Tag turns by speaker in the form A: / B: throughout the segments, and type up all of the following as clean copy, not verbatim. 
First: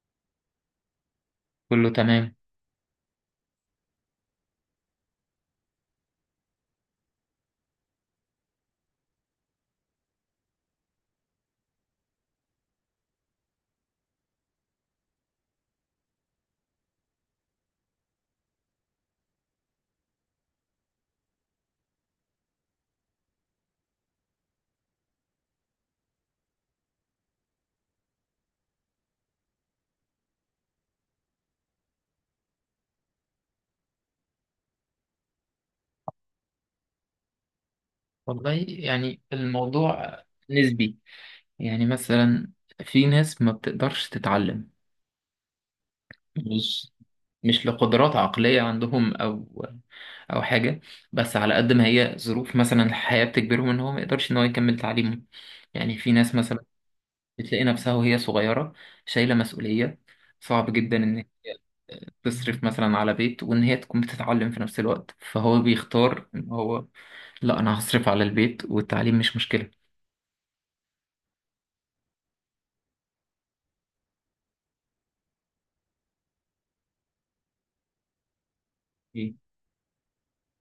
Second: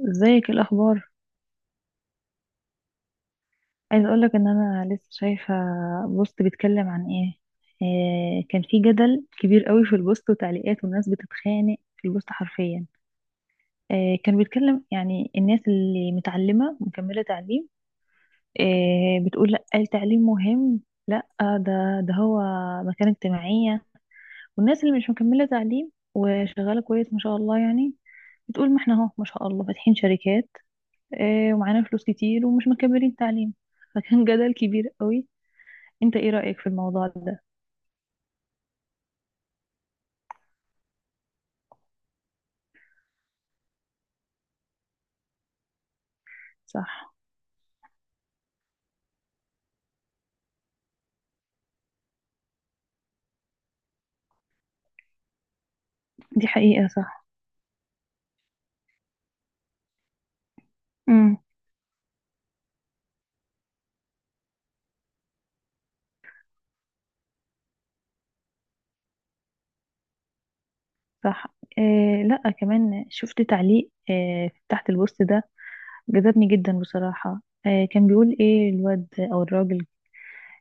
A: ازيك؟ إيه الاخبار؟
B: كله تمام.
A: عايز اقولك ان انا لسه شايفه بوست بيتكلم عن ايه. كان في جدل كبير قوي في البوست وتعليقات، والناس بتتخانق في البوست حرفيا. كان بيتكلم يعني الناس اللي متعلمه مكمله تعليم، بتقول لا التعليم مهم، لا ده ده هو مكانه اجتماعيه. والناس اللي مش مكمله تعليم وشغاله كويس ما شاء الله يعني، بتقول ما احنا اهو ما شاء الله فاتحين شركات ومعانا فلوس كتير ومش مكملين التعليم. فكان جدل كبير قوي. انت ايه رأيك في الموضوع ده؟
B: والله يعني الموضوع نسبي. يعني مثلا في ناس ما بتقدرش تتعلم، مش
A: صح.
B: مش لقدرات عقلية عندهم أو حاجة. بس على قد ما هي ظروف مثلا الحياة بتجبرهم إن هو ما يقدرش إن هو يكمل تعليمه. يعني في ناس
A: دي
B: مثلا
A: حقيقة صح.
B: بتلاقي نفسها وهي صغيرة شايلة مسؤولية، صعب جدا إن
A: امم
B: تصرف مثلا على بيت وإن هي تكون بتتعلم في نفس الوقت، فهو بيختار إن هو لا أنا هصرف على البيت والتعليم مش مشكلة.
A: صح. آه لا، كمان شفت تعليق تحت البوست ده، جذبني جدا بصراحة. كان بيقول ايه الواد او الراجل،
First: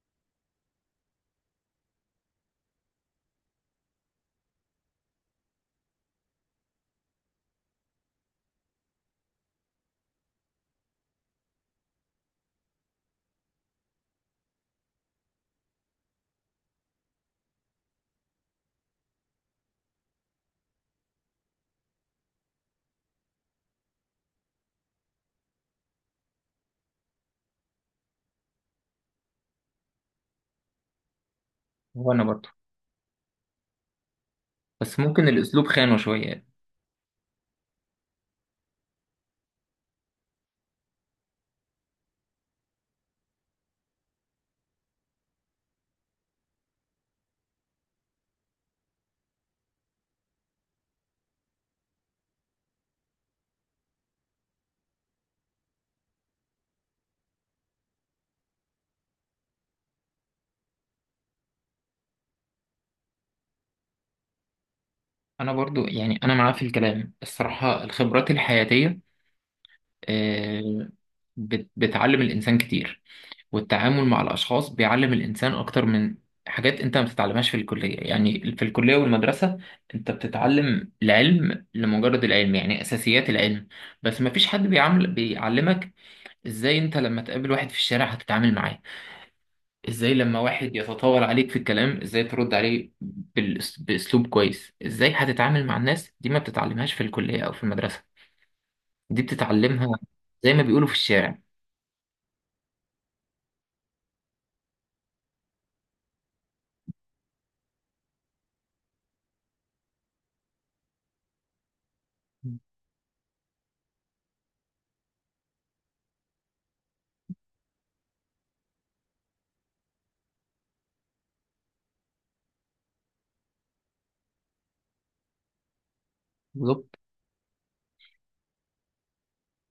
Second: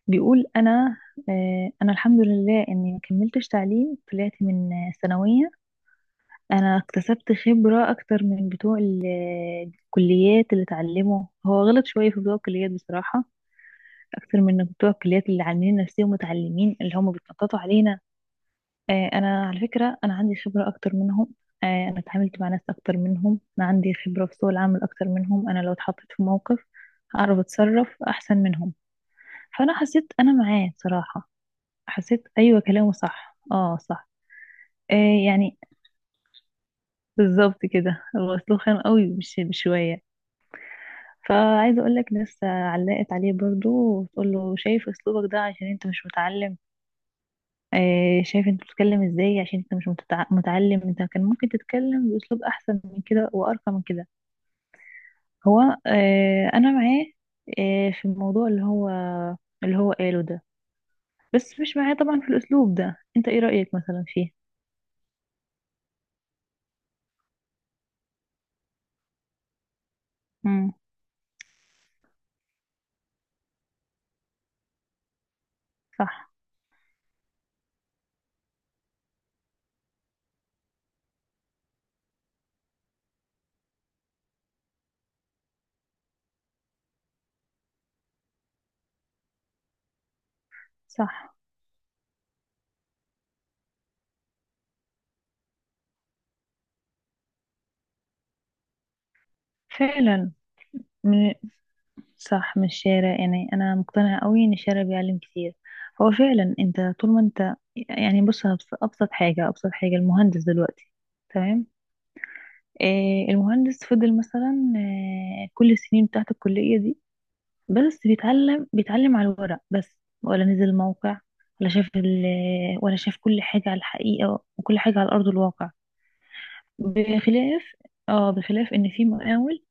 A: بيقول انا، انا الحمد لله اني ما كملتش تعليم، طلعت من ثانوية. انا اكتسبت خبرة اكتر من بتوع الكليات اللي اتعلموا، هو غلط شوية في بتوع الكليات بصراحة، اكتر من بتوع الكليات اللي عاملين نفسهم متعلمين اللي هم بيتنططوا علينا. انا على فكره انا عندي خبره اكتر منهم. انا اتعاملت مع ناس اكتر منهم، انا عندي خبره في سوق العمل اكتر منهم، انا لو اتحطيت في موقف هعرف اتصرف احسن منهم. فانا حسيت انا معاه صراحه،
B: وانا
A: حسيت
B: برضو،
A: ايوه كلامه صح. اه صح. آه،
B: بس ممكن
A: يعني
B: الاسلوب خانه شويه.
A: بالظبط كده، هو اسلوب خام قوي مش بشويه. فعايزه اقول لك ناس علقت عليه برضو، وتقول له شايف اسلوبك ده عشان انت مش متعلم، شايف انت بتتكلم ازاي عشان انت مش متعلم، انت كان ممكن تتكلم باسلوب احسن من كده وارقى من كده. هو، انا معاه في الموضوع اللي هو قاله ده، بس مش معاه طبعا في الاسلوب ده. انت ايه رايك مثلا فيه؟
B: انا برضو يعني انا معاه في الكلام، الصراحه الخبرات الحياتيه،
A: امم
B: آه، بتعلم الانسان كتير. والتعامل مع الاشخاص بيعلم الانسان اكتر من
A: صح.
B: حاجات انت ما بتتعلمهاش في الكليه. يعني في الكليه والمدرسه انت بتتعلم العلم لمجرد العلم، يعني اساسيات العلم. بس ما فيش حد بيعلمك ازاي انت لما تقابل واحد في الشارع هتتعامل معاه، ازاي لما واحد يتطاول
A: صح
B: عليك في الكلام ازاي ترد عليه باسلوب كويس. ازاي هتتعامل مع الناس دي ما بتتعلمهاش في الكلية او في المدرسة، دي بتتعلمها
A: فعلا.
B: زي ما بيقولوا في
A: من
B: الشارع.
A: صح، من الشارع يعني. انا مقتنعه قوي ان الشارع بيعلم كتير. هو فعلا انت طول ما انت، يعني بص ابسط حاجه، ابسط حاجه المهندس دلوقتي. تمام. المهندس فضل مثلا كل السنين بتاعت الكلية دي بس بيتعلم، بيتعلم على الورق بس، ولا نزل موقع، ولا شاف ال ولا شاف كل حاجة على الحقيقة، وكل حاجة على أرض الواقع.
B: بالظبط.
A: بخلاف، اه بخلاف إن في مقاول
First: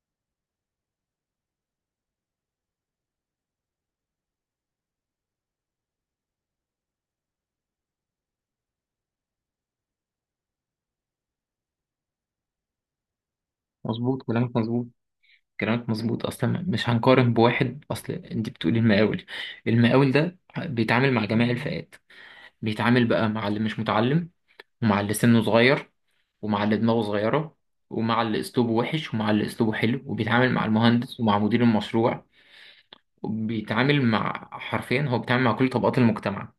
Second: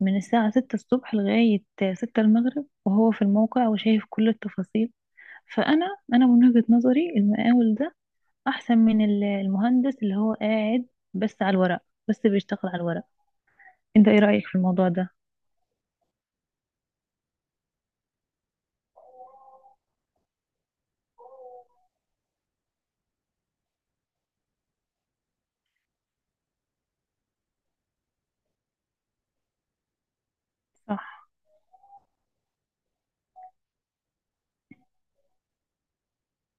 A: من الساعة ستة الصبح لغاية ستة المغرب وهو في الموقع وشايف كل التفاصيل. فأنا، أنا من وجهة نظري المقاول ده أحسن من المهندس اللي هو قاعد بس على الورق، بس بيشتغل على الورق. انت ايه
B: مظبوط
A: رأيك في
B: كلامك، مظبوط.
A: الموضوع ده؟
B: كلامك مظبوط، اصلا مش هنقارن بواحد. اصل انت بتقولي المقاول. المقاول ده بيتعامل مع جميع الفئات، بيتعامل بقى مع اللي مش متعلم، ومع اللي سنه صغير، ومع اللي دماغه صغيرة، ومع اللي اسلوبه وحش، ومع اللي اسلوبه حلو، وبيتعامل مع المهندس
A: صح.
B: ومع مدير المشروع. بيتعامل مع حرفيا هو بيتعامل مع كل طبقات المجتمع.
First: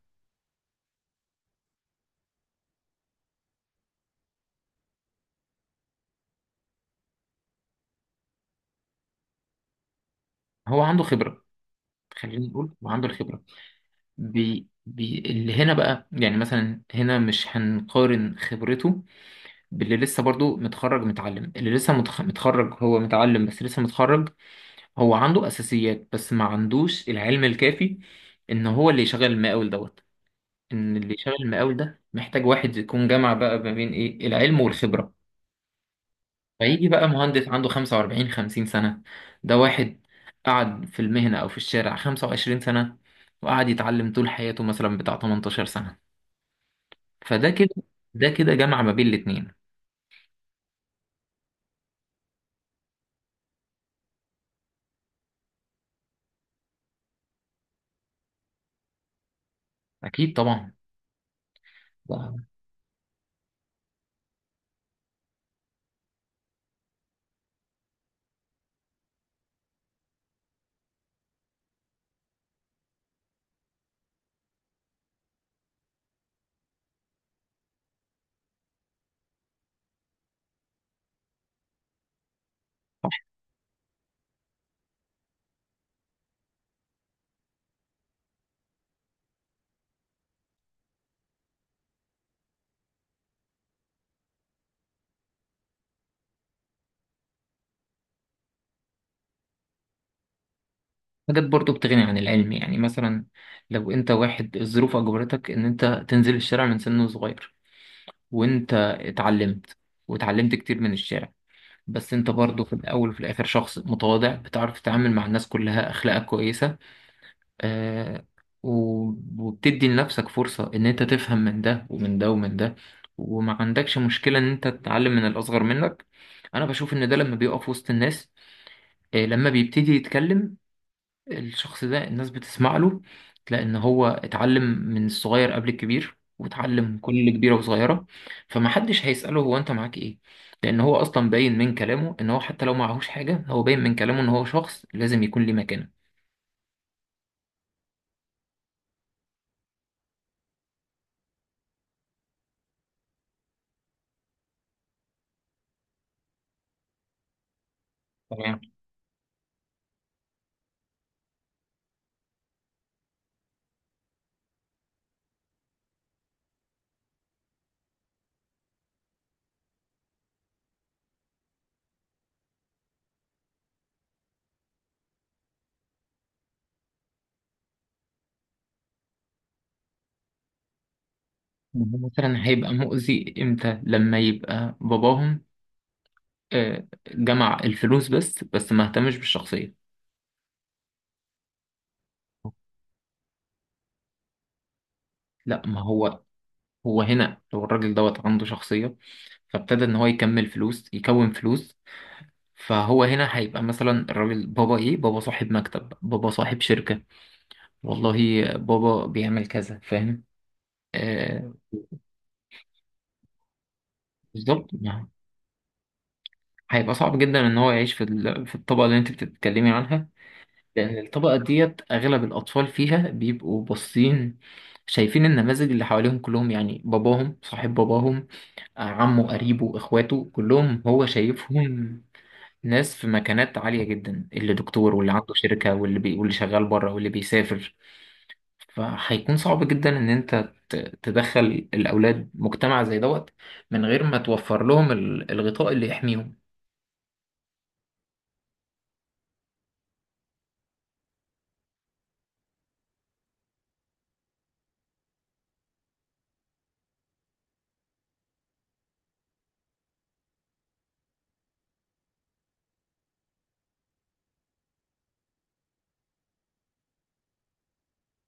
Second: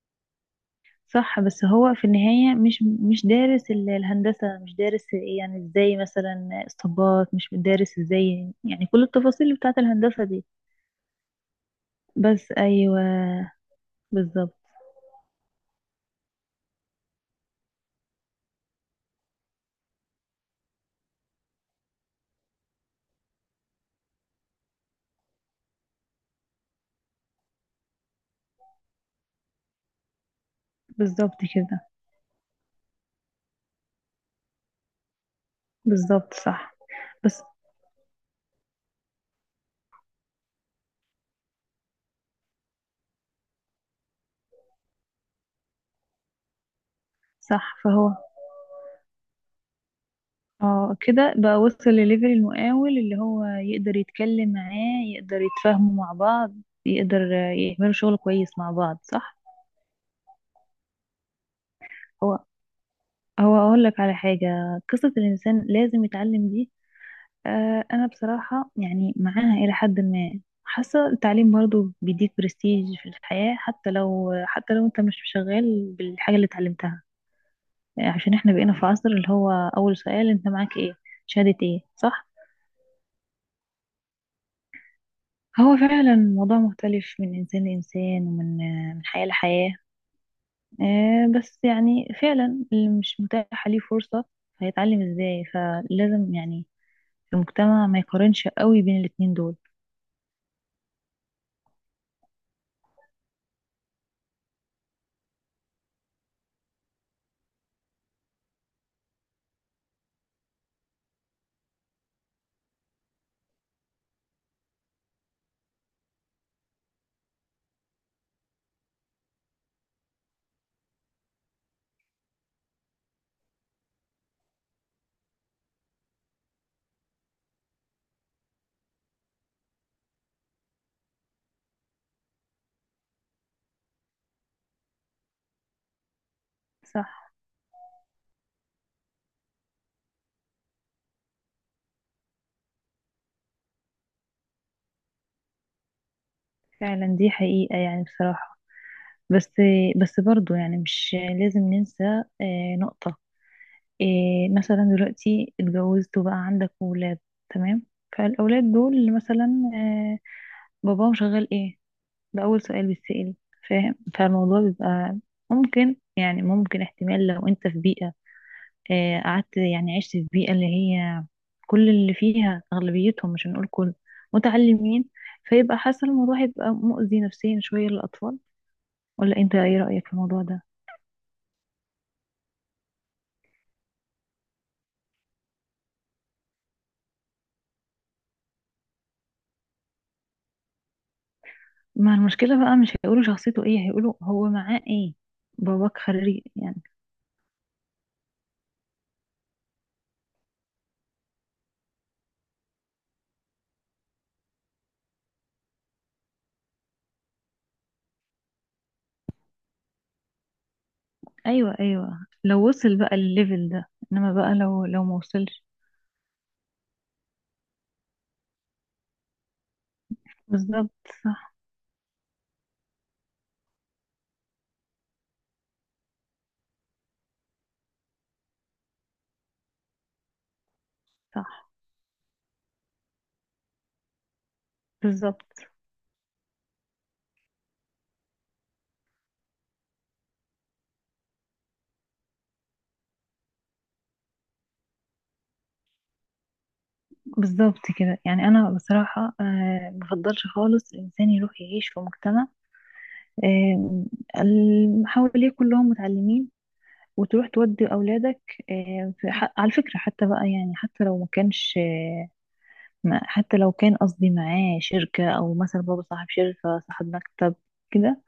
A: صح بس هو في النهاية مش، مش دارس الهندسة، مش دارس إيه، يعني ازاي مثلا اسطبات، مش دارس ازاي يعني كل التفاصيل بتاعت الهندسة دي.
B: هو عنده خبرة. خلينا
A: بس
B: نقول هو
A: ايوه.
B: عنده الخبرة.
A: بالظبط.
B: بي بي اللي هنا بقى، يعني مثلا هنا مش هنقارن خبرته باللي لسه برضو متخرج متعلم، اللي لسه متخرج. هو متعلم بس لسه متخرج. هو عنده أساسيات بس ما عندوش العلم الكافي إن هو اللي يشغل المقاول دوت. إن اللي يشغل
A: بالظبط
B: المقاول
A: كده.
B: ده محتاج واحد يكون جمع بقى ما بين إيه العلم والخبرة.
A: بالظبط صح.
B: فيجي بقى
A: بس
B: مهندس عنده 45 50 سنة، ده واحد قعد في المهنة أو في الشارع 25 سنة، وقعد يتعلم طول حياته مثلا بتاع 18 سنة. فده كده
A: صح فهو،
B: ده كده جمع ما بين الاتنين.
A: اه كده بقى وصل لليفل المقاول اللي هو يقدر يتكلم معاه، يقدر يتفاهموا مع بعض، يقدر يعملوا شغل كويس مع بعض. صح.
B: أكيد طبعا.
A: هو
B: ده
A: هو اقول لك على حاجة، قصة الانسان لازم يتعلم دي، انا بصراحة يعني معاها الى حد ما. حاسة التعليم برضو بيديك برستيج في الحياة، حتى لو انت مش شغال بالحاجة اللي اتعلمتها. عشان احنا بقينا في عصر اللي هو اول سؤال انت معاك ايه، شهادة ايه. صح. هو فعلا الموضوع مختلف من انسان لانسان، ومن من حياة لحياة. بس يعني فعلا اللي مش متاحة ليه فرصة هيتعلم ازاي، فلازم يعني المجتمع ما يقارنش قوي بين الاتنين دول.
B: حاجات برضو بتغني عن العلم، يعني مثلا لو أنت واحد الظروف أجبرتك إن أنت تنزل الشارع من سن صغير، وأنت اتعلمت، واتعلمت كتير من الشارع، بس أنت برضو في الأول وفي الآخر شخص متواضع، بتعرف تتعامل مع الناس كلها، أخلاقك كويسة، آه، و- وبتدي لنفسك فرصة إن أنت تفهم من ده ومن ده ومن ده، وما عندكش مشكلة إن أنت تتعلم من الأصغر منك. أنا بشوف إن ده لما بيقف وسط الناس، لما بيبتدي يتكلم الشخص ده الناس بتسمع له. تلاقي إن هو اتعلم من الصغير قبل الكبير، واتعلم كل
A: صح
B: كبيرة وصغيرة. فمحدش هيسأله هو أنت معاك إيه، لأن هو أصلا باين من كلامه إن هو حتى لو معهوش حاجة، هو باين من كلامه إن هو شخص لازم يكون ليه مكانة.
A: فعلا، دي حقيقة يعني بصراحة. بس بس برضو يعني مش لازم ننسى نقطة. مثلا دلوقتي اتجوزت وبقى عندك ولاد، تمام، فالأولاد دول مثلا باباهم شغال ايه، ده أول سؤال بيتسأل. فاهم؟ فالموضوع بيبقى ممكن، يعني ممكن احتمال لو انت في بيئة، قعدت يعني عشت في بيئة اللي هي كل اللي فيها أغلبيتهم، مش هنقول كل، متعلمين. فيبقى حاسة الموضوع هيبقى مؤذي نفسيا شوية للأطفال، ولا انت ايه رأيك في الموضوع ده؟
B: هو مثلا هيبقى مؤذي امتى؟ لما يبقى باباهم جمع الفلوس بس ما اهتمش بالشخصية.
A: ما المشكلة بقى، مش هيقولوا شخصيته ايه، هيقولوا هو معاه ايه.
B: لا ما
A: باباك
B: هو،
A: خريج يعني.
B: هو هنا لو الراجل دوت عنده شخصية، فابتدى ان هو يكمل فلوس يكون فلوس، فهو هنا هيبقى مثلا الراجل بابا ايه؟ بابا صاحب مكتب، بابا صاحب شركة، والله بابا بيعمل كذا، فاهم؟ آه.
A: ايوه ايوه، لو وصل بقى الليفل ده، انما بقى
B: بالظبط.
A: لو ما وصلش.
B: هيبقى صعب جدا ان هو يعيش في الطبقة اللي انت بتتكلمي عنها. لأن
A: بالظبط.
B: الطبقة
A: صح.
B: ديت أغلب الأطفال فيها بيبقوا باصين، شايفين النماذج اللي حواليهم كلهم، يعني باباهم صاحب، باباهم عمه، قريبه، إخواته كلهم هو
A: صح.
B: شايفهم، ناس في مكانات عالية جدا، اللي دكتور، واللي عنده
A: بالظبط.
B: شركة، واللي واللي شغال بره، واللي بيسافر. فهيكون صعب جدا إن أنت تدخل الأولاد مجتمع زي دوت، من غير ما توفر لهم الغطاء اللي يحميهم.
A: بالظبط كده. يعني انا بصراحة آه بفضلش خالص الانسان يروح يعيش في مجتمع، آه، حواليه كلهم متعلمين وتروح تودي اولادك، آه في على فكرة حتى بقى، يعني حتى لو ما كانش، ما حتى لو كان قصدي معاه شركة، أو مثلا بابا صاحب شركة صاحب مكتب كده.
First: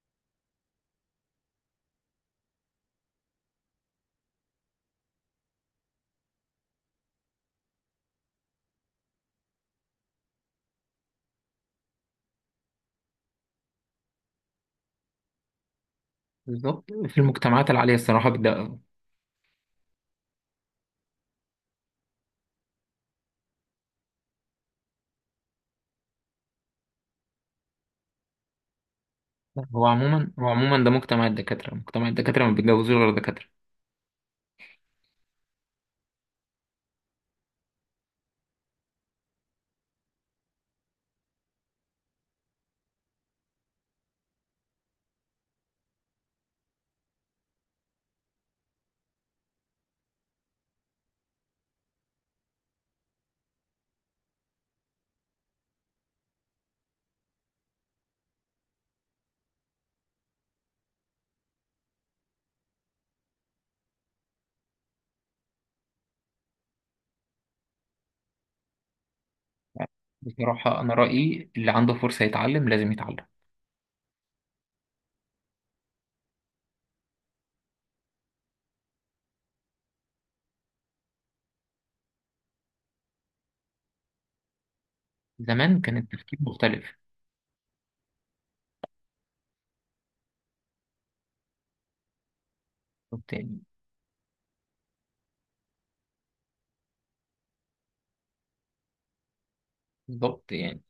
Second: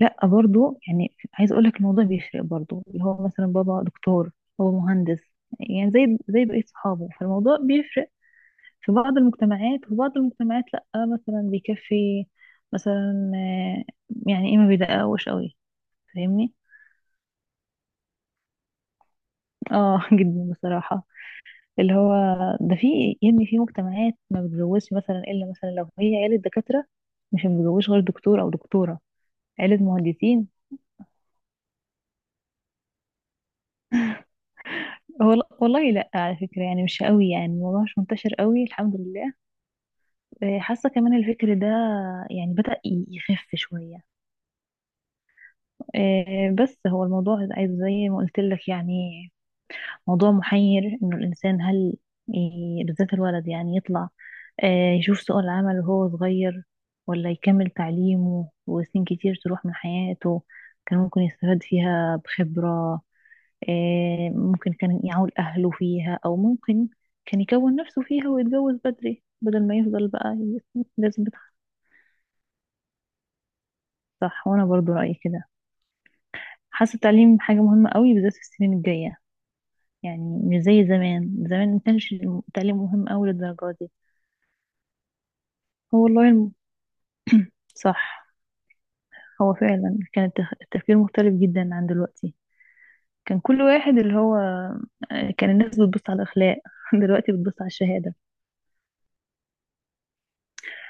A: لا برضو يعني عايز أقولك الموضوع بيفرق برضو، اللي هو مثلا بابا دكتور، هو مهندس، يعني زي بقية صحابه. فالموضوع بيفرق في بعض المجتمعات، وفي بعض المجتمعات لا، مثلا بيكفي، مثلا يعني إيه، ما بيدققوش قوي. فاهمني؟
B: بالظبط. في المجتمعات العالية الصراحة.
A: اه جدا بصراحة. اللي هو ده، في يعني في مجتمعات ما بتجوزش مثلا الا مثلا لو هي عيلة دكاترة، مش متجوزش غير دكتور او دكتورة.
B: لا،
A: عيلة
B: هو
A: مهندسين.
B: عموما ده مجتمع الدكاترة. مجتمع الدكاترة ما بيتجوزوش غير دكاترة.
A: هو والله لا على فكرة يعني مش قوي، يعني الموضوع مش منتشر قوي الحمد لله. حاسة كمان الفكر ده يعني بدأ يخف شوية. بس هو الموضوع عايز زي ما قلت لك، يعني موضوع محير، انه الانسان هل بالذات الولد يعني يطلع يشوف سوق العمل وهو صغير، ولا يكمل تعليمه وسنين كتير تروح من حياته كان ممكن يستفاد فيها بخبرة، ممكن كان يعول أهله فيها، أو ممكن كان يكون نفسه فيها ويتجوز بدري، بدل ما يفضل بقى
B: بصراحة
A: ي-
B: أنا
A: لازم
B: رأيي
A: يتخ-
B: اللي عنده فرصة يتعلم لازم يتعلم.
A: صح، وأنا برضو رأيي كده. حاسة التعليم حاجة مهمة قوي بالذات في السنين الجاية، يعني مش زي زمان، زمان ما كانش التعليم مهم أوي للدرجة دي.
B: زمان كان
A: هو والله
B: التفكير
A: الم-
B: مختلف.
A: صح. هو فعلا كان التفكير مختلف جدا عن دلوقتي. كان
B: يعني
A: كل واحد اللي هو كان الناس بتبص على الأخلاق، دلوقتي بتبص على الشهادة.
B: بالظبط. يعني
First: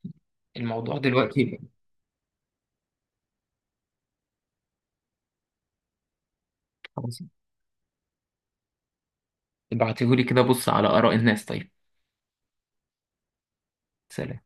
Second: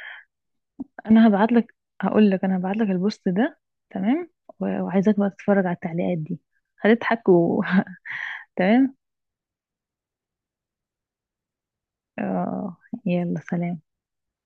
B: الموضوع
A: أنا هبعت
B: دلوقتي،
A: لك هقول لك، أنا هبعت لك البوست ده، تمام، وعايزاك بقى تتفرج على التعليقات دي،
B: خلاص.
A: هتضحك و... تمام.
B: ابعتيهولي كده بص على آراء الناس. طيب،
A: آه، يلا سلام.
B: سلام.